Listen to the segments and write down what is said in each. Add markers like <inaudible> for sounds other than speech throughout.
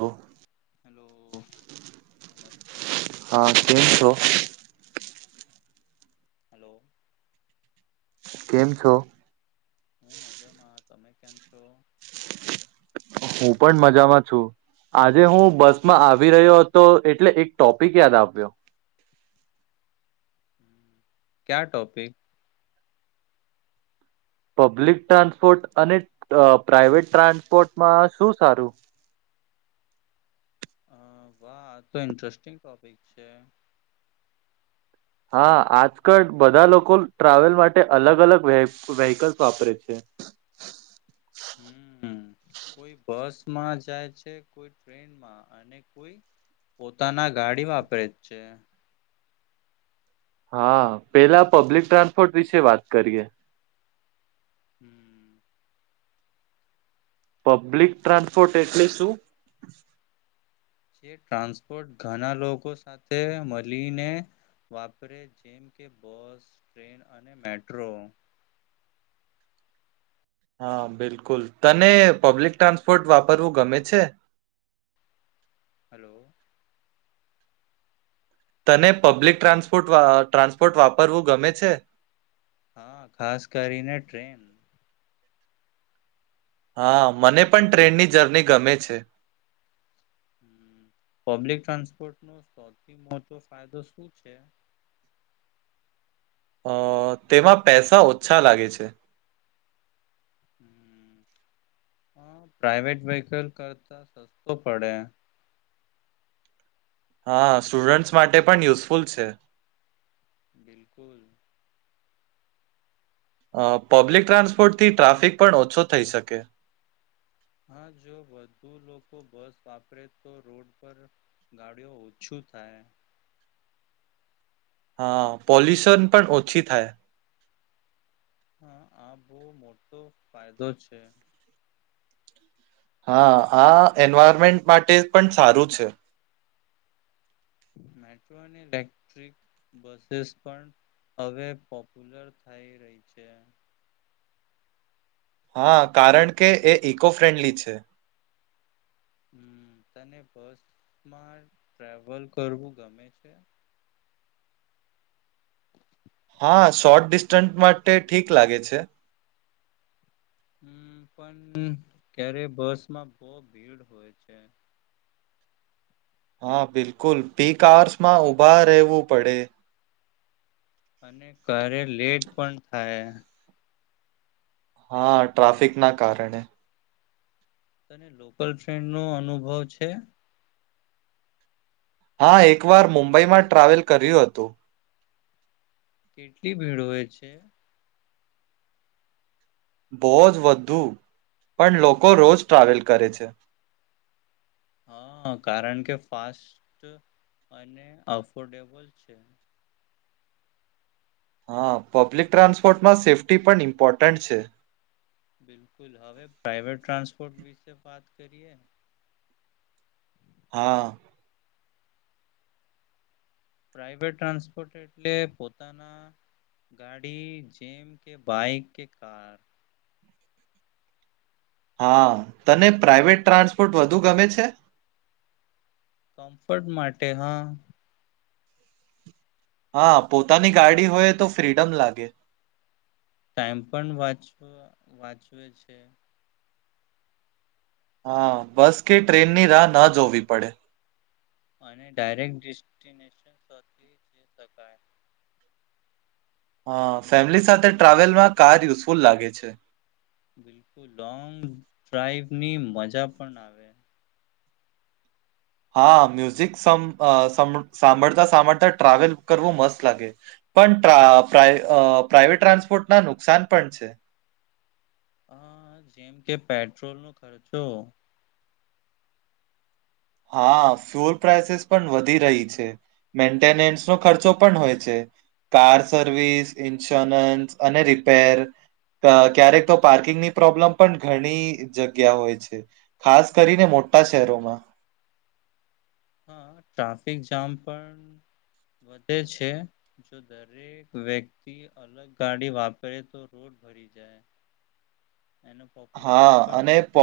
ઓ. Hello, નમસ્તે. હા, કેમ છો? હલો. કેમ છો? હું મજામાં તમે કેમ છો? હું પણ મજામાં છું. આજે હું બસમાં આવી રહ્યો હતો એટલે એક ટોપિક યાદ આવ્યો. ક્યાં ટોપિક? પબ્લિક ટ્રાન્સપોર્ટ અને અ પ્રાઈવેટ ટ્રાન્સપોર્ટમાં શું સારું? હ, વાહ આતો ઇન્ટરેસ્ટિંગ ટોપિક છે. હા, આજકલ બધાં લોકો ટ્રાવેલ માટે અલગ અલગ વે વેહકલ્સ વાપરે છે. હમ, કોઈ બસમાં જાય છે કોઈ ટ્રેનમાં. હા અને કોઈ પોતાના ગાડી વાપરે જ છે. હા, પેલા પબ્લિક ટ્રાન્સપોર્ટ વિશે વાત કરીએ. હમ. પબ્લિક ટ્રાન્સપોર્ટ એટલે શું? જે ટ્રાન્સપોર્ટ ઘના લોકો સાથે મલીને વાપરે જેમ કે બસ, ટ્રેન અને મેટ્રો. હા, બિલકુલ તને પબ્લિક ટ્રાન્સપોર્ટ વાપરવું ગમે છે? હલો. તને પબ્લિક ટ્રાન્સપોર્ટ વા ટ્રાન્સપોર્ટ વાપરવું ગમે છે? હા, ખાસ કરીને ટ્રેન. હા, મને પણ ટ્રેનની જર્ની ગમે છે. હમ, પબ્લિક ટ્રાન્સપોર્ટનો સૌથી મોટો ફાયદો શું છે? અ તેમાં પેસા ઓછા લાગે છે. હ, હા પ્રાઈવેટ વેહિકલ કરતા સસ્તો પડે. હા, સ્ટુડન્ટ્સ માટે પણ યુઝફુલ છે. બિલકુલ. અ પબ્લિક ટ્રાન્સપોર્ટથી ટ્રાફિક પણ ઓછો થઈ શકે. હા, જો વધુ લોકો બસ વાપરે તો રોડ પર ગાડીઓ ઓછું થાય. હા, પોલ્યુશન પણ ઓછી થાય. હા, આ બો મોટો ફાયદો છે. હા, આ એન્વાયરમેન્ટ માટે પણ સારું છે. મેટ્રો અને લેક્ટ્રિક બસીસ પણ હવે પોપ્યુલર થઈ રહી છે. હા, કારણ કે એ ઇકો ફ્રેન્ડલી છે. હમ, તને બસમાં ટ્રાવેલ કરવું ગમે છે? હા, શોર્ટ ડિસ્ટન્ટ માટે ઠીક લાગે છે. હમ, પન ક્યારે બસમાં બો ભીડ હોય છે. હા, બિલકુલ પીક આવર્સમાં ઉભા રહેવું પડે. અને કરે લેટ પણ થાય. હા, ટ્રાફિકના કારણે. તને લોકલ ટ્રેનનો અનુભવ છે? હા, એક વાર મુંબઈમાં ટ્રાવેલ કર્યું હતું. કેટલી ભીડ હો એ છે? બહુજ વધુ પણ લોકો રોજ ટ્રાવેલ કરે છે. હા કારણ કે ફાસ્ટ અને અફોર્ડેબલ છે. હા પબ્લિક ટ્રાન્સપોર્ટમાં સેફ્ટી પણ ઇમ્પોર્ટન્ટ છે. બિલકુલ, હવે પ્રાઇવેટ ટ્રાન્સપોર્ટ વિશે વાત કરીએ. હા. પ્રાાઈવેટ ટ્રાન્સપોર્ટ એટલે પોતાના ગાડી જેેમ કે બાઇક કે કાર. હા તને પ્રાાઈવેટ ટ્રાન્સપોર્ટ વધુ ગમે છે? કમ્ફર્ટ માટે હા. હા પોતાની ગાડી હોય તો ફ્રીડમ લાગે. ટાઈમ પણ વાંચવ વાંચવે છે. હા બસ કે ટ્રેનની રાહ ના જોવી પડે. અને ડાયરેક્ટ ડેસ્ટિનેશન <unintelligible> શકાય. હા ફેમિલી સાથે ટ્રાવેલ માં કાર યુઝફુલ લાગે છે. બિલકુલ લોંગ ડ્રાઈવ ની મજા પણ આવે. હા મ્યુઝિક સમ અ સંભ સાંભળતા સાંભળતા ટ્રાવેલ કરવું મસ્ત લાગે. પણ પ્રાઇવેટ ટ્રાન્સપોર્ટ ના નુકસાન પણ છે. હ જેમ કે પેટ્રોલ નો ખર્ચો હા ફ્યુલ પ્રઇસીસ પણ વધી રહી છે. મેન્ટેનન્સ નો ખર્ચો પણ હોય છે. કાર સર્વિસ ઇન્સ્યોરન્સ અને રિપેર અ ક્યારેક તો પાર્કિંગની પ્રોબ્લેમ પણ ઘણી જગ્યા હોય છે. ખાસ કરીને મોટા શહેરોમા હા ટ્રાફિક જામ પણ વધે છે. જો દરેક વ્યક્તિ અલગ ગાડી વાપરે તો રોડ ભરી જાય. એનુ હા અને પ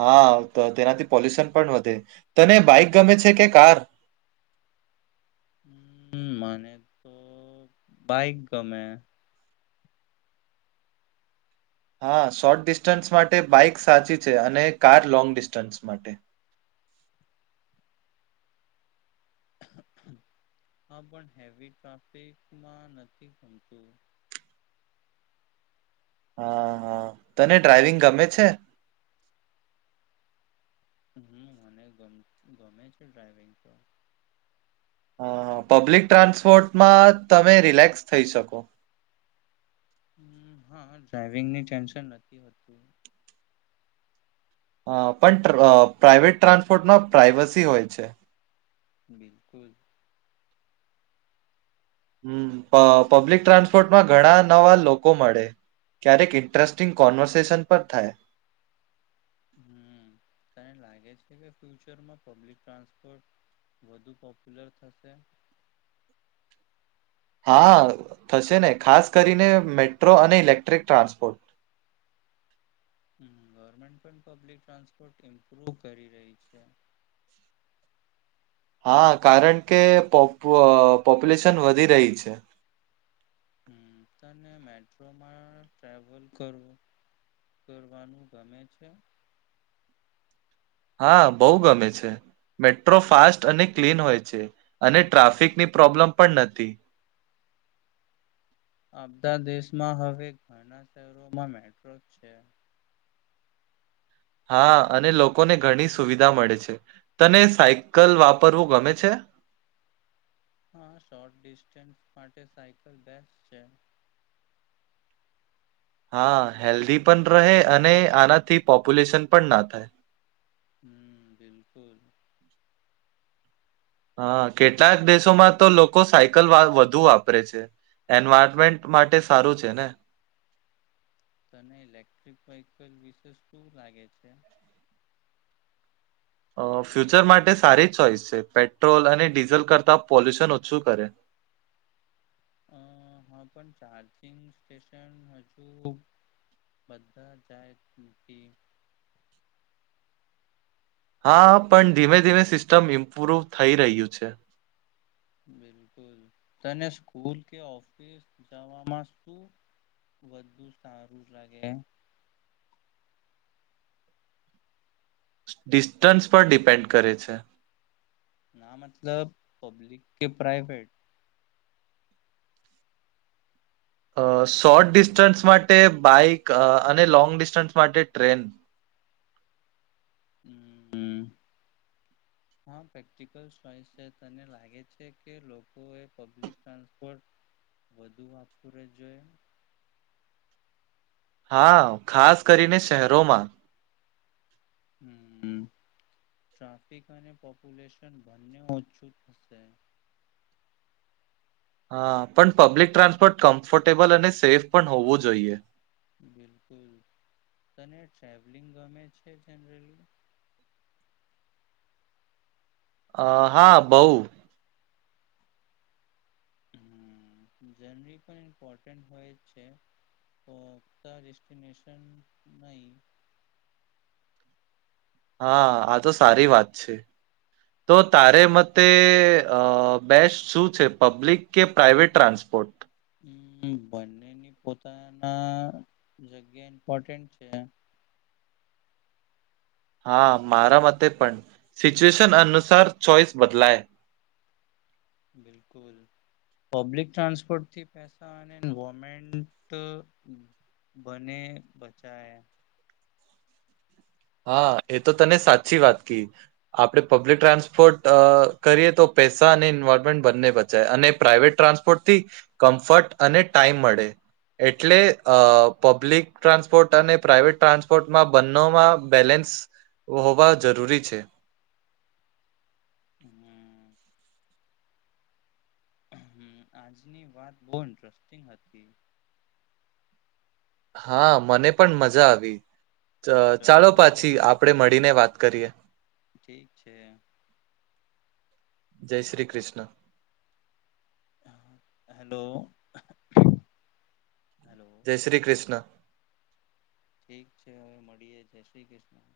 હા તો તેનાથી પોલ્યુશન પણ વધે તને બાઈક ગમે છે કે કાર હમ મને તો બાઈક ગમે હા શોર્ટ ડિસ્ટન્સ માટે બાઈક સાચી છે અને કાર લોંગ ડિસ્ટન્સ માટે હા પણ હેવી ટ્રાફિકમાં નથી ગમતુ હા હા તને ડ્રાઈવિંગ ગમે છે. હમ મને ગમે છે ડ્રાઈવિંગ તો હ પબ્લિક ટ્રાન્સપોર્ટમાં તમે રિલેક્સ થઈ, શકો હ હા ડ્રાઈવિંગ ની ટેન્શન નથી હોતુ. હ પણ પ્રાઇવેટ ટ્રાન્સપોર્ટમાં પ્રાાઈવસી હોય છે. બિલકુલ હમ પબ્લિક ટ્રાન્સપોર્ટમાં ઘણા નવા લોકો મળે ક્યારેક ઇન્ટરેસ્ટિંગ કોન્વર્સેશન પણ થાય. હમ તને લાગે છે કે ફ્યુચરમાં પબ્લિક ટ્રાન્સપોર્ટ વધુ પોપ્યુલર થશે. હા થશે ને ખાસ કરીને મેટ્રો અને ઇલેક્ટ્રિક ટ્રાન્સપોર્ટ ગવર્મેન્ટ પણ પબ્લિક ટ્રાન્સપોર્ટ ઇમ્પ્રુવ કરી રહી છે. હા કારણ કે પોપ્યુલેશન વધી રહી છે. હમ તને મેટ્રોમાં ટ્રાવલ કરવુ કરવાનું ગમે છે. હા બહુ ગમે છે, મેટ્રો ફાસ્ટ અને ક્લીન હોય છે અને ટ્રાફિક ની પ્રોબ્લેમ પણ નથી અમધા દેશમાં હવે ઘણા શહેરોમાં મેટ્રો છે. હા અને લોકોને ઘણી સુવિધા મળે છે, તને સાયકલ વાપરવું ગમે છે. હા શોર્ટ ડિસ્ટન્સ માટે સાયકલ બેસ છે. હા હેલ્ધી પણ રહે અને આનાથી પોપ્યુલેશન પણ ના થાય. હમ બિલકુલ હા કેટલાક દેશોમાં તો લોકો સાયકલ વધુ વાપરે છે. એન્વાયરમેન્ટ માટે સારુ છેને. તને ઇલેક્ટ્રિક વહકલ વિશેષ શું લાગે છે. અ ફ્યુચર માટે સારી ચોઈસ છે પેટ્રોલ અને ડીઝલ કરતાં પોલ્યુશન ઓછું કરે અ હા પણ ચાર્જિંગ સ્ટેશન હજુ બધા જાય કે હા પણ ધીમે ધીમે સિસ્ટમ ઇમ્પ્રુવ થઈ રહ્યુ, છ. બિલકુલ તને સ્કૂલ કે ઓફિસ જવાસ્તુ વધુ સારું લાગે. ડિસ્ટન્સ પર ડિપેન્ડ કરે છે. ના મતલબ પબ્લિક કે પ્રાઈવેટ અ શોર્ટ ડિસ્ટન્સ માટે બાઈક અને લોંગ ડિસ્ટન્સ માટે ટ્રેન હમ્મ હા પ્રેક્ટિકલ ચોઈસ છે તને લાગે છે કે લોકોએ પબ્લિક ટ્રાન્સપોર્ટ વધુ વાતું રહેજો એ. હા ખાસ કરીને શહેરોમાં હમ ટ્રાફિક અને પોપ્યુલેશન બંને ઓછું થશે. હા પણ પબ્લિક ટ્રાન્સપોર્ટ કમ્ફર્ટેબલ અને સેફ પણ હોવું જોઈએ. બિલકુલ તને ટ્રાવલિંગ ગમે છે જનરલી અ હા બઉ. હમ જરની પણ ઇમ્પોર્ટન્ટ હોય છે. તો ફક્તા ડેસ્ટિનેશન નહી. હા આ તો સારી વાત છે. <unintelligible> તો તારે મતે અ બેસ્ટ શું છે પબ્લિક કે પ્રાઈવેટ ટ્રાન્સપોર્ટ હમ બંનેની પોતાના જગ્યા ઇમ્પોર્ટન્ટ છે. હા મારા મતે પણ સિચ્યુએશન અનુસાર ચોઈસ બદલાય. બિલકુલ. પબ્લિક ટ્રાન્સપોર્ટ થી પૈસા અને એન્વોર્મેન્ટ બને બચાયે. હા એ તો તને સાચી વાત કી. આપણે પબ્લિક ટ્રાન્સપોર્ટ અ કરીએ તો પૈસા અને ઇન્વોલ્વમેન્ટ બંને બચાય અને પ્રાઇવેટ ટ્રાન્સ પોટ થી કમ્ફર્ટ અને ટાઈમ મળે. એટલે અ પબ્લિક ટ્રાન્સપોર્ટ અને પ્રાઈવેટ ટ્રાન્સપોર્ટમાં બંનોમાં બેલેન્સ હોવા જરૂરી છે. હમ. હ આજની વાત બહુ ઇન્ટરેસ્ટિંગ હતી. હા મને પણ મજા આવી. ચ ચલો ચાલો હવે પાછી આપણેે મળીને વાત કરીએ. ઠીક છે. જય શ્રી કૃષ્ણ. હેલો. હેલો જય શ્રી કૃષ્ણ. ઠીક છે હવે મળીએ છે જય શ્રી કૃષ્ણ.